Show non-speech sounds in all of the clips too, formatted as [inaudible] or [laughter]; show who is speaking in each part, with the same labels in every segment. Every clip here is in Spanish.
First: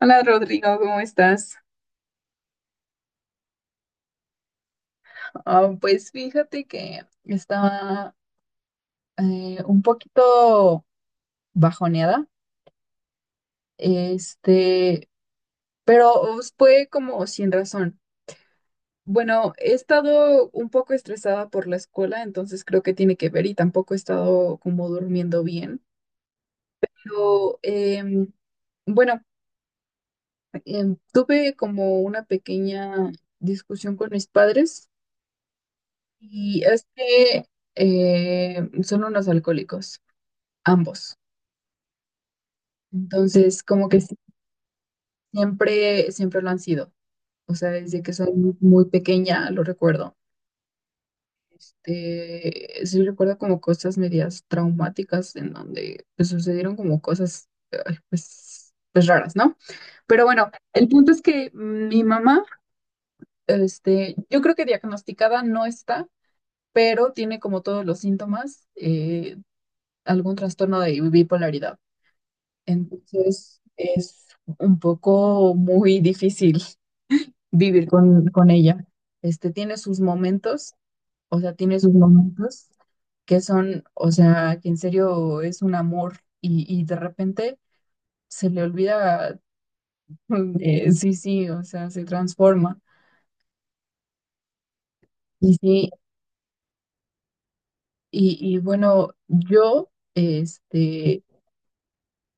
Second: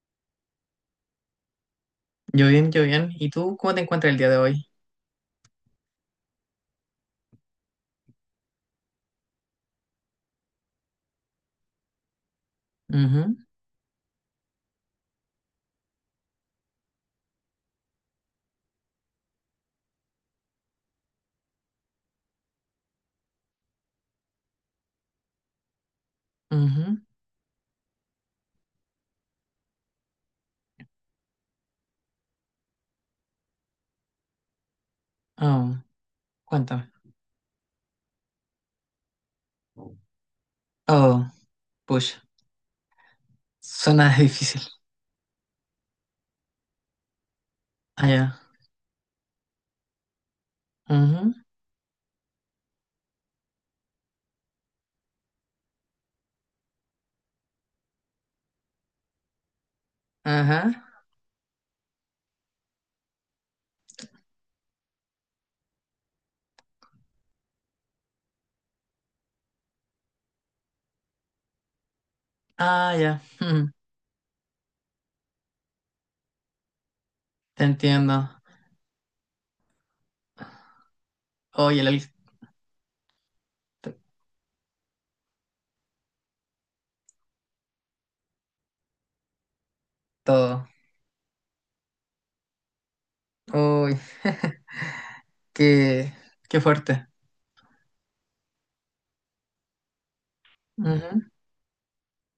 Speaker 1: Hola Rodrigo, ¿cómo estás?
Speaker 2: Yo bien, yo bien. ¿Y tú cómo te encuentras el día de hoy?
Speaker 1: Ah, pues fíjate que estaba un poquito bajoneada,
Speaker 2: Ujú,
Speaker 1: este, pero pues, fue como sin razón. Bueno, he estado un poco estresada por la escuela, entonces creo que tiene que ver y tampoco he estado como durmiendo bien.
Speaker 2: ujú.
Speaker 1: Pero bueno, tuve como una pequeña discusión con mis padres
Speaker 2: Oh,
Speaker 1: y es
Speaker 2: cuéntame.
Speaker 1: que son unos alcohólicos. Ambos.
Speaker 2: Oh, push.
Speaker 1: Entonces, como que
Speaker 2: Suena
Speaker 1: sí,
Speaker 2: [laughs] difícil.
Speaker 1: siempre, siempre lo han sido. O sea, desde
Speaker 2: Ah,
Speaker 1: que soy
Speaker 2: ya.
Speaker 1: muy, muy pequeña lo recuerdo.
Speaker 2: Ujú,
Speaker 1: Sí recuerdo como cosas medias traumáticas en donde pues, sucedieron como cosas ay, pues raras, ¿no? Pero bueno,
Speaker 2: ajá.
Speaker 1: el punto es que mi mamá, yo creo que diagnosticada no está, pero tiene como todos los síntomas, algún trastorno de bipolaridad.
Speaker 2: Ah, ya.
Speaker 1: Entonces,
Speaker 2: Ujú.
Speaker 1: es un poco muy difícil
Speaker 2: Te
Speaker 1: vivir
Speaker 2: entiendo.
Speaker 1: con ella. Tiene sus momentos, o sea, tiene
Speaker 2: Oye,
Speaker 1: sus momentos que son,
Speaker 2: t-
Speaker 1: o sea, que en serio es un amor y de repente se le olvida, [laughs]
Speaker 2: todo.
Speaker 1: sí, sí, o sea, se transforma.
Speaker 2: Uy, [laughs]
Speaker 1: Y sí,
Speaker 2: qué, qué fuerte.
Speaker 1: y bueno, yo, este,
Speaker 2: Ujú.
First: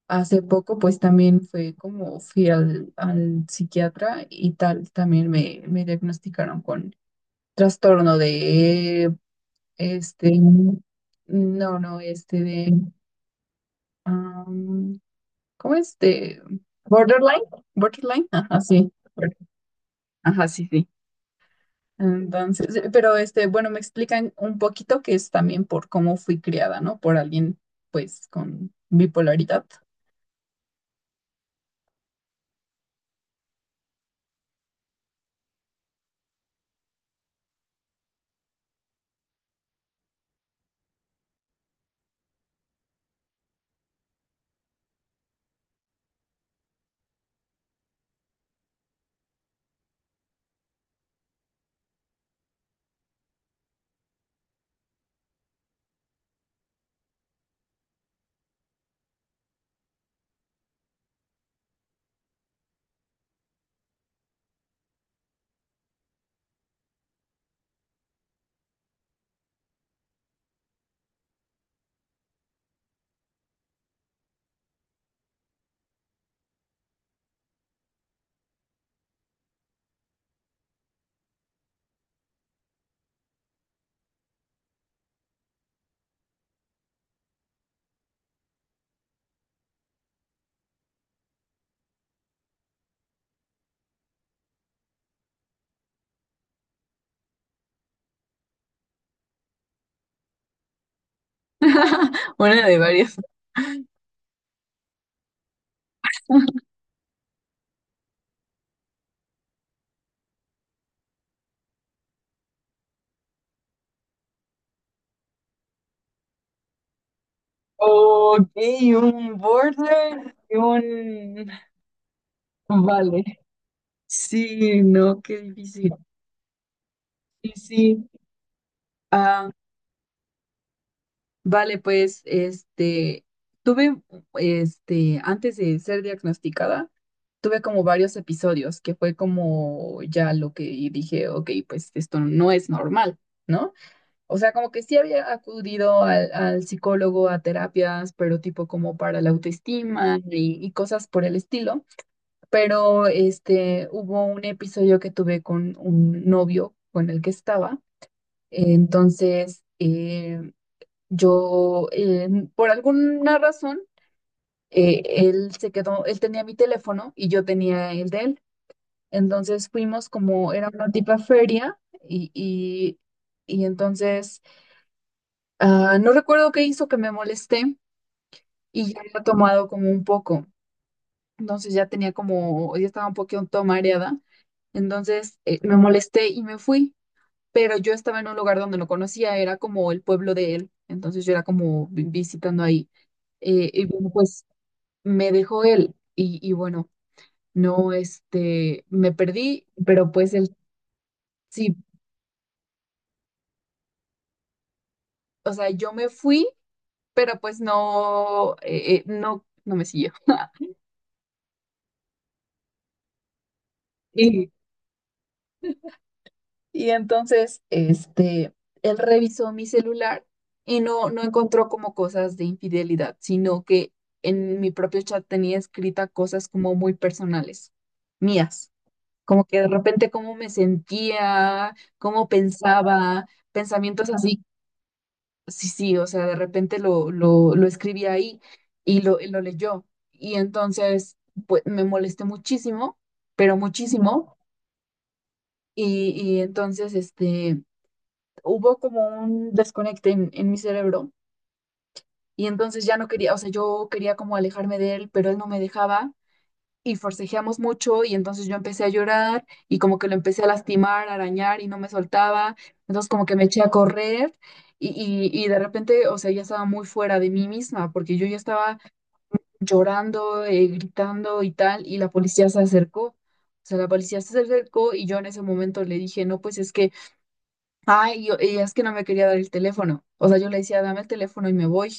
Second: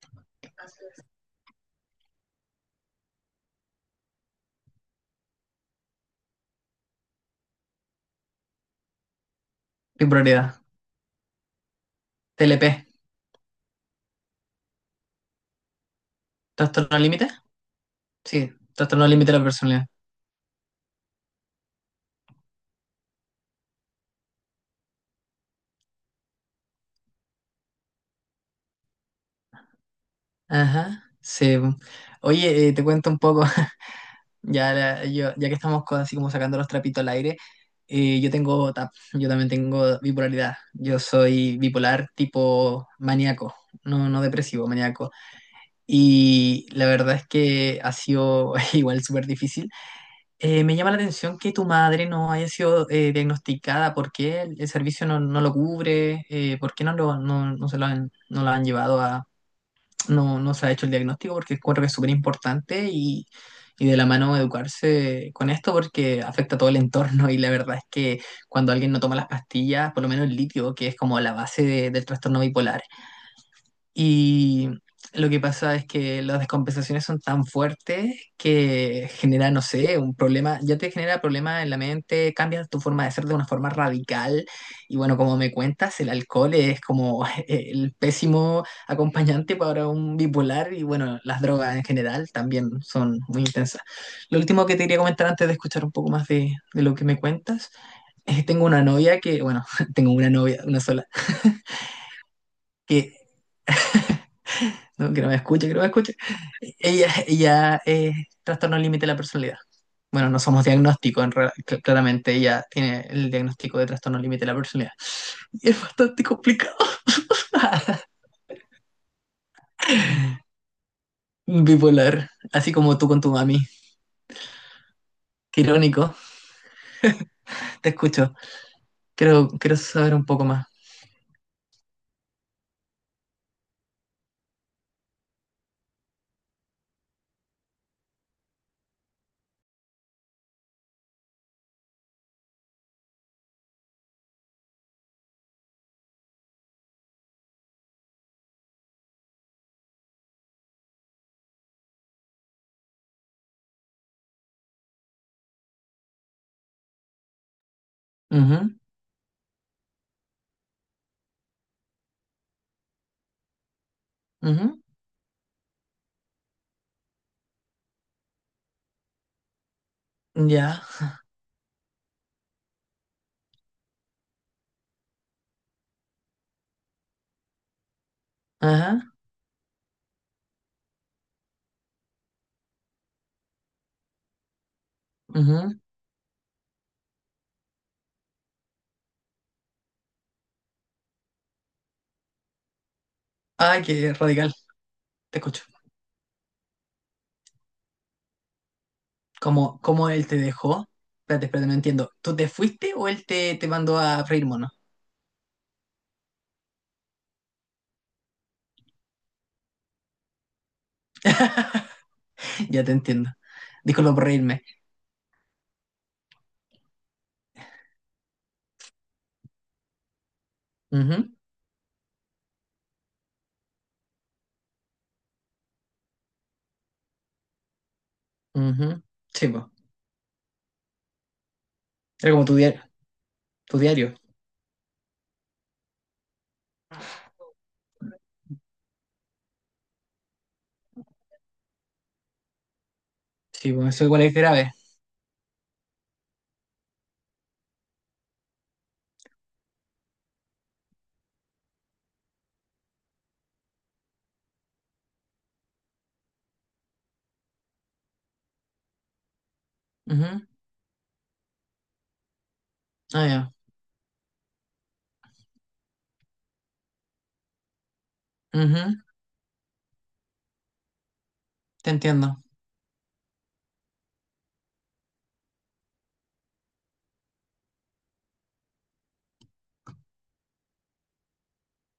Speaker 1: hace poco pues también fue como fui al psiquiatra y tal, también me diagnosticaron con trastorno de
Speaker 2: Mi
Speaker 1: Este,
Speaker 2: prioridad.
Speaker 1: no, no,
Speaker 2: TLP.
Speaker 1: de, am, ¿cómo es? De
Speaker 2: ¿Trastorno límite?
Speaker 1: Borderline, Borderline,
Speaker 2: Sí,
Speaker 1: ajá, sí,
Speaker 2: trastorno límite de la personalidad.
Speaker 1: ajá, sí, sí. Entonces, pero bueno, me explican un poquito que es también por cómo fui criada, ¿no? Por alguien, pues, con bipolaridad.
Speaker 2: Ajá. Sí. Oye, te cuento un poco. [laughs] Ya, ya que estamos así como sacando los trapitos al aire. Yo tengo TAP, yo también tengo bipolaridad. Yo soy bipolar tipo maníaco, no, no depresivo, maníaco. Y la verdad es que ha sido [laughs] igual súper difícil. Me llama la atención que tu madre no haya sido diagnosticada. ¿Por qué el servicio no lo cubre? ¿Por qué no se lo han, no lo han llevado, no, no se ha hecho el diagnóstico? Porque encuentro que es súper importante, y de la mano educarse con esto porque afecta a todo el entorno. [laughs] Y la verdad es que cuando alguien no toma las pastillas, por lo menos el litio, que es como la base del trastorno bipolar, y lo que pasa es que las descompensaciones son tan fuertes que genera, no sé, un problema, ya te genera problemas en la mente, cambias tu forma de ser de una forma radical. Y bueno, como me cuentas, el alcohol es como [laughs] el pésimo acompañante para un bipolar, y bueno, las drogas en general también son muy intensas. Lo último que te quería comentar antes de escuchar un poco más de lo que me cuentas, es que tengo una novia que, bueno, [laughs] tengo una novia, una sola
Speaker 1: [laughs] Una de
Speaker 2: que
Speaker 1: varias.
Speaker 2: no, que no me escuche, que no me escuche.
Speaker 1: [laughs]
Speaker 2: Ella es trastorno límite de la personalidad. Bueno, no somos diagnóstico, claramente ella tiene el diagnóstico de trastorno límite de la personalidad. Y es bastante complicado. [laughs]
Speaker 1: Ok, un border y un.
Speaker 2: Bipolar, así como tú con
Speaker 1: Vale.
Speaker 2: tu mami.
Speaker 1: Sí, no, qué
Speaker 2: Qué
Speaker 1: difícil.
Speaker 2: irónico.
Speaker 1: Sí,
Speaker 2: Te
Speaker 1: sí.
Speaker 2: escucho. Quiero saber un poco más.
Speaker 1: Vale, pues, tuve, antes de ser diagnosticada, tuve como varios episodios que fue como ya lo que dije, ok, pues esto no es normal, ¿no? O sea, como que sí había acudido al psicólogo a terapias, pero tipo como para la autoestima y cosas por el estilo, pero hubo un episodio que tuve con un novio con el que estaba,
Speaker 2: Ujú,
Speaker 1: entonces yo, por alguna razón,
Speaker 2: ujú,
Speaker 1: él se quedó, él tenía mi teléfono y yo tenía el de él. Entonces fuimos como, era
Speaker 2: ya.
Speaker 1: una tipa feria y, y, y entonces no recuerdo qué hizo que me molesté y ya
Speaker 2: Ajá.
Speaker 1: había tomado como un poco. Entonces ya tenía como, ya estaba un poquito mareada. Entonces
Speaker 2: Ujú.
Speaker 1: me molesté y me fui, pero yo estaba en un lugar donde no conocía, era como el pueblo de él. Entonces yo era como visitando ahí. Eh,
Speaker 2: Ay,
Speaker 1: y bueno,
Speaker 2: qué
Speaker 1: pues
Speaker 2: radical.
Speaker 1: me
Speaker 2: Te
Speaker 1: dejó
Speaker 2: escucho.
Speaker 1: él y bueno, no, me perdí,
Speaker 2: ¿Cómo
Speaker 1: pero
Speaker 2: él
Speaker 1: pues
Speaker 2: te
Speaker 1: él
Speaker 2: dejó? Espérate, espérate, no
Speaker 1: sí,
Speaker 2: entiendo. ¿Tú te fuiste o él te mandó a freír mono?
Speaker 1: o sea, yo me fui, pero pues no, no, no me siguió. [laughs]
Speaker 2: [laughs] [laughs] Ya te entiendo. Disculpa por
Speaker 1: Y,
Speaker 2: reírme.
Speaker 1: y entonces, él revisó mi celular y no, no
Speaker 2: Ujú,
Speaker 1: encontró como cosas de infidelidad, sino que en mi propio chat tenía escrita cosas como muy personales, mías.
Speaker 2: ujú.
Speaker 1: Como
Speaker 2: Sí,
Speaker 1: que
Speaker 2: pues.
Speaker 1: de repente cómo me sentía, cómo
Speaker 2: Era como tu diario.
Speaker 1: pensaba,
Speaker 2: Tu
Speaker 1: pensamientos
Speaker 2: diario.
Speaker 1: así. Sí, sí, o sea, de repente lo escribí ahí y lo leyó. Y entonces, pues, me molesté muchísimo, pero
Speaker 2: Sí, pues eso igual es
Speaker 1: muchísimo.
Speaker 2: grave.
Speaker 1: Y entonces, hubo como un desconecte en mi cerebro. Y entonces ya no quería, o sea, yo quería como alejarme de él, pero él no me dejaba. Y forcejeamos mucho y entonces yo empecé a llorar y como que lo empecé
Speaker 2: Ujú.
Speaker 1: a lastimar, a arañar y no me soltaba, entonces como
Speaker 2: Ah,
Speaker 1: que me
Speaker 2: ya.
Speaker 1: eché a correr y, y de repente, o sea, ya estaba muy fuera de mí misma porque yo ya estaba
Speaker 2: Ujú.
Speaker 1: llorando, gritando y tal
Speaker 2: Te
Speaker 1: y la
Speaker 2: entiendo.
Speaker 1: policía se acercó. O sea, la policía se acercó y yo en ese momento le dije, no, pues es que ay, yo, y es que no me quería dar el teléfono. O sea, yo le decía, dame el teléfono y me voy.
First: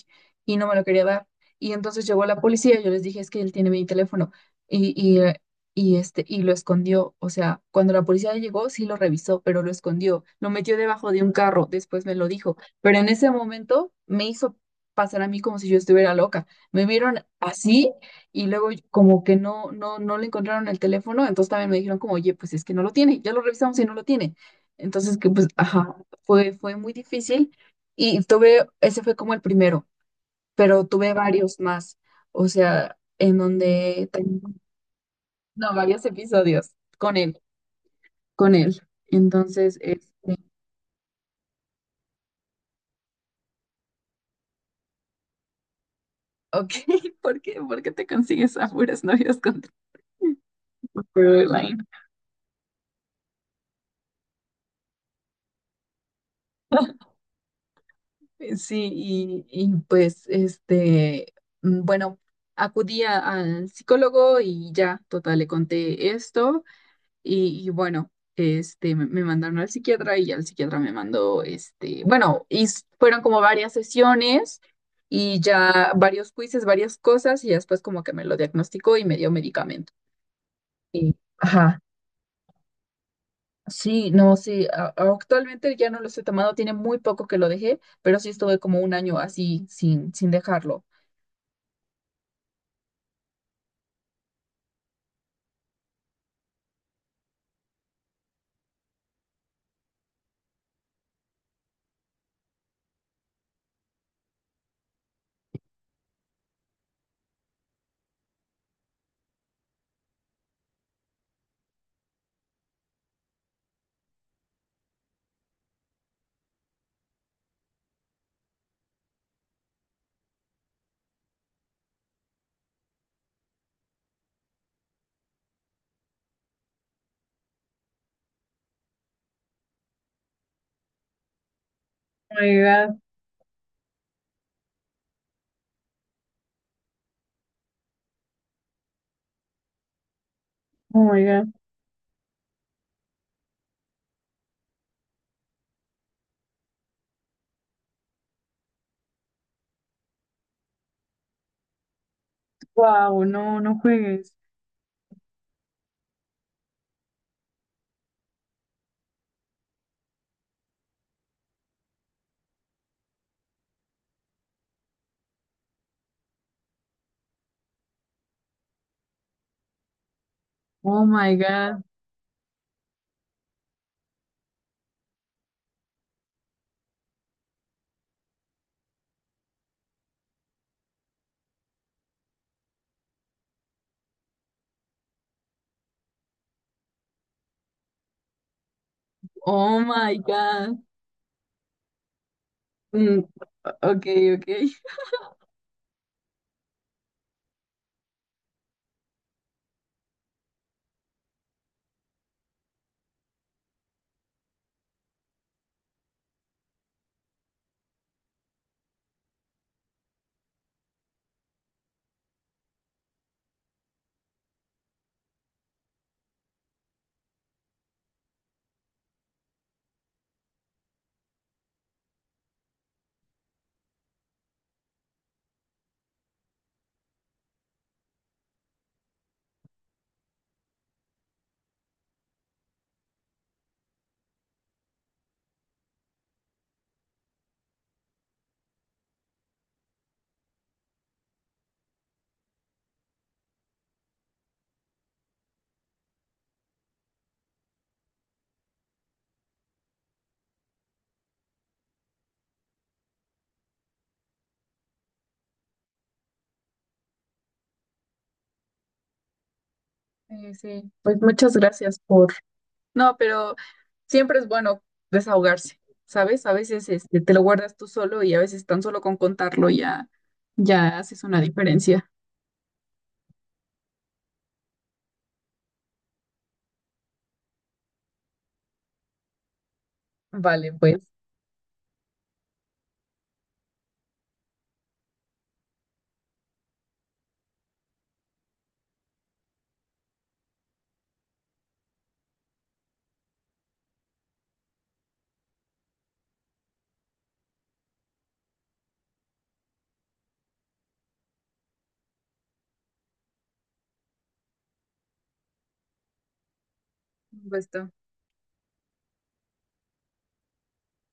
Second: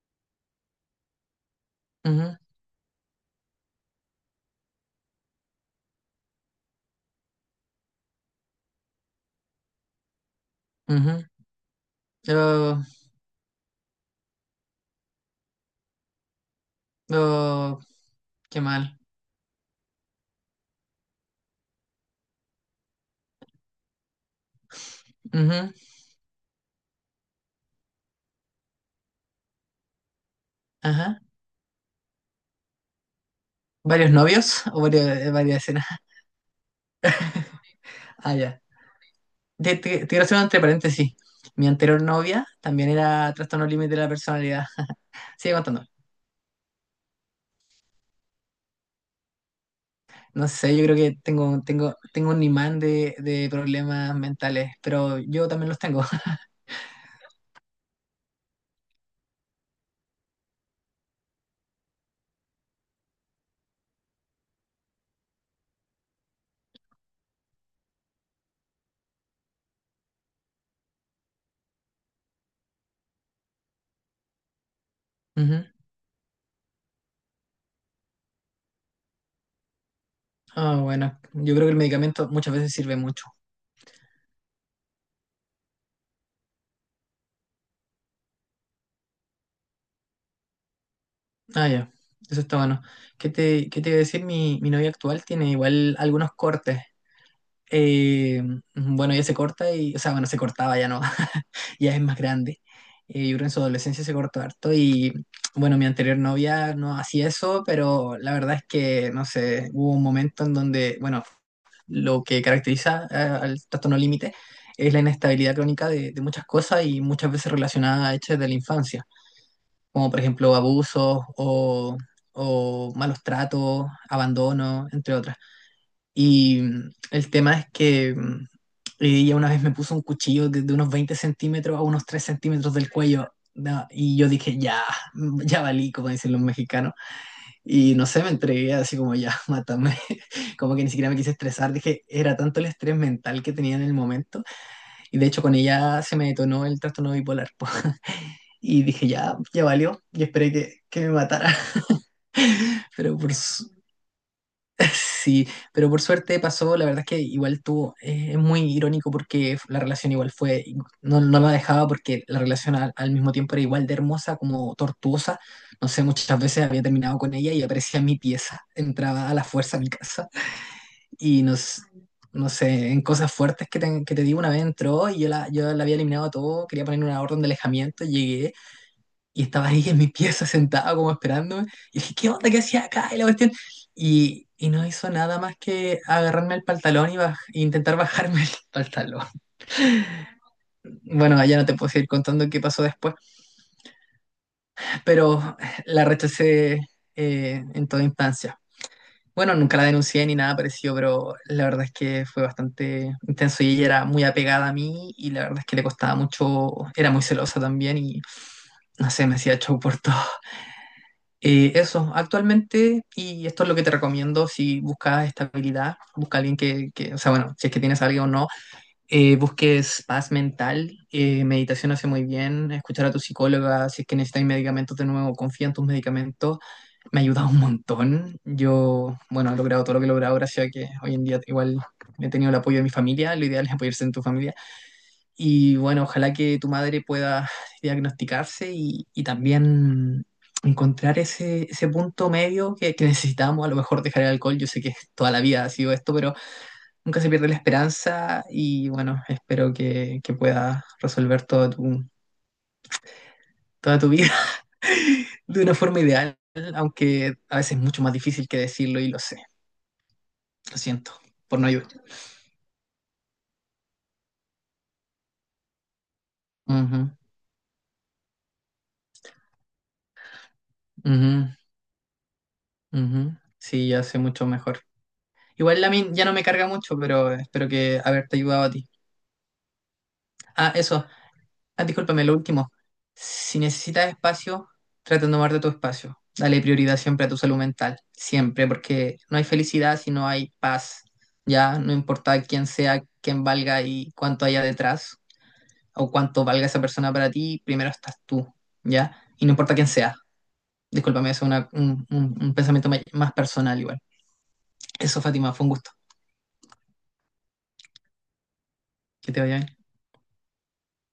Speaker 1: Y no me lo quería dar. Y entonces llegó
Speaker 2: Ujú,
Speaker 1: la policía y yo les dije, es que él tiene mi teléfono. Y, y, eh, y lo escondió. O sea, cuando la policía llegó, sí lo revisó, pero lo escondió. Lo metió debajo de
Speaker 2: ujú.
Speaker 1: un carro. Después me lo dijo.
Speaker 2: Pero,
Speaker 1: Pero en ese momento me hizo pasar a mí como si yo estuviera loca. Me vieron
Speaker 2: pero,
Speaker 1: así y
Speaker 2: qué
Speaker 1: luego
Speaker 2: mal.
Speaker 1: como que no, no, no le encontraron el teléfono. Entonces también me dijeron como, oye, pues es que no lo tiene. Ya lo revisamos y no lo tiene. Entonces, que pues,
Speaker 2: Ujú,
Speaker 1: ajá, fue muy difícil y tuve, ese fue como el primero, pero tuve
Speaker 2: ajá.
Speaker 1: varios más, o sea, en donde,
Speaker 2: ¿Varios novios o varias
Speaker 1: no,
Speaker 2: escenas?
Speaker 1: varios
Speaker 2: [laughs]
Speaker 1: episodios con él,
Speaker 2: Ah,
Speaker 1: con
Speaker 2: ya.
Speaker 1: él.
Speaker 2: Te,
Speaker 1: Entonces,
Speaker 2: te- te- quiero hacer un entre paréntesis. Mi anterior novia también era trastorno límite de la personalidad. [laughs] Sigue contando.
Speaker 1: ok, [laughs] ¿por qué te consigues a puras novias con
Speaker 2: No sé, yo creo que tengo,
Speaker 1: Caroline?
Speaker 2: tengo, tengo un imán de problemas mentales, pero yo también los tengo. [laughs]
Speaker 1: [laughs] Sí, y, pues, bueno, acudí al psicólogo y ya, total, le conté esto. Y bueno, me mandaron al psiquiatra y ya el psiquiatra me mandó, bueno, y fueron como varias sesiones y
Speaker 2: Ujú.
Speaker 1: ya varios quizzes, varias cosas y ya después como que me lo diagnosticó y me dio medicamento.
Speaker 2: Ah,
Speaker 1: Y,
Speaker 2: bueno, yo creo que el
Speaker 1: ajá,
Speaker 2: medicamento muchas veces sirve mucho.
Speaker 1: sí, no, sí, actualmente ya no lo estoy tomando, tiene muy poco que lo dejé, pero sí estuve como un año así sin dejarlo.
Speaker 2: Ah, ya, eso está bueno. ¿Qué te iba a decir? Mi novia actual tiene igual algunos cortes. Eh, bueno, ella se corta y, o sea, bueno, se cortaba ya no, [laughs] ya es más grande. Yo creo que en su adolescencia se cortó harto y, bueno, mi anterior novia no hacía eso, pero la verdad es que, no sé, hubo un momento en donde, bueno, lo que caracteriza al trastorno límite es la inestabilidad crónica de muchas cosas y muchas veces relacionada a hechos de la infancia, como por ejemplo abusos o malos tratos, abandono, entre otras. Y el tema es que ella una vez me puso un cuchillo de unos 20 centímetros a unos tres
Speaker 1: Oh my
Speaker 2: centímetros del
Speaker 1: God,
Speaker 2: cuello. No, y yo dije, ya, ya valí, como dicen los mexicanos. Y no sé, me entregué así como ya, [laughs] mátame. [laughs] Como que ni
Speaker 1: oh
Speaker 2: siquiera me
Speaker 1: my
Speaker 2: quise
Speaker 1: God.
Speaker 2: estresar. Dije, era tanto el estrés mental que tenía en el momento. Y de hecho, con ella se me detonó el trastorno bipolar. Po. [laughs] Y dije, ya, ya valió. Y esperé que me matara. [laughs] Pero
Speaker 1: Wow, no, no juegues.
Speaker 2: [laughs] sí, pero por suerte pasó. La verdad es que igual tuvo, es muy irónico porque la relación igual fue, no, no la dejaba porque la relación al mismo tiempo era igual de hermosa como tortuosa. No sé, muchas veces había terminado con ella y aparecía en mi pieza, entraba a la fuerza a mi casa
Speaker 1: Oh my
Speaker 2: y nos,
Speaker 1: God.
Speaker 2: no sé, en cosas fuertes que te digo, una vez entró y yo la había eliminado a todo, quería poner una orden de alejamiento, llegué. Y estaba ahí en mi pieza sentado como esperándome. Y dije, ¿qué onda? ¿Qué hacía acá? Y la cuestión. Y no hizo nada más que agarrarme el pantalón y e intentar bajarme el [laughs] pantalón.
Speaker 1: Oh my God.
Speaker 2: Bueno, ya no te puedo seguir contando qué pasó después,
Speaker 1: Mm, ok, ok.
Speaker 2: pero la rechacé en toda instancia. Bueno, nunca la denuncié ni nada parecido, pero la verdad es que fue bastante intenso y ella era muy apegada a mí y la verdad es que le costaba mucho, era muy celosa también y no sé, me hacía show por todo. Eso, actualmente, y esto es lo que te recomiendo: si buscas estabilidad, busca alguien o sea, bueno, si es que tienes a alguien o no, busques paz mental, meditación hace muy bien, escuchar a tu psicóloga, si es que necesitas medicamentos de nuevo, confía en tus medicamentos, me ha ayudado un montón. Yo, bueno, he logrado todo lo que he logrado gracias a que hoy en día igual he tenido el apoyo de mi familia. Lo ideal es apoyarse en tu familia. Y bueno, ojalá que tu madre pueda diagnosticarse y también encontrar ese punto medio que necesitamos. A lo mejor dejar el alcohol, yo sé que toda la vida ha sido esto, pero nunca se pierde la esperanza y bueno, espero que pueda resolver toda tu vida [laughs] de una forma ideal, aunque a veces es mucho más difícil que decirlo, y lo sé.
Speaker 1: Sí,
Speaker 2: Lo
Speaker 1: sí,
Speaker 2: siento,
Speaker 1: pues muchas
Speaker 2: por no ayudar.
Speaker 1: gracias por. No, pero siempre es bueno desahogarse, ¿sabes? A veces
Speaker 2: Ujú,
Speaker 1: te lo guardas tú solo y a veces tan solo con contarlo ya, ya haces una
Speaker 2: ujú,
Speaker 1: diferencia.
Speaker 2: ujú. Sí, ya sé mucho mejor. Igual la min ya no me carga mucho, pero espero que haberte ayudado a ti.
Speaker 1: Vale,
Speaker 2: Ah,
Speaker 1: pues.
Speaker 2: eso. Ah, discúlpame, lo último. Si necesitas espacio, trata de tomarte tu espacio. Dale prioridad siempre a tu salud mental. Siempre, porque no hay felicidad si no hay paz. Ya, no importa quién sea, quién valga y cuánto haya detrás, o cuánto valga esa persona para ti, primero estás tú. ¿Ya? Y no importa quién sea. Discúlpame, eso es un pensamiento más personal igual. Eso, Fátima, fue un gusto.
Speaker 1: Un gusto.
Speaker 2: Que te vaya bien.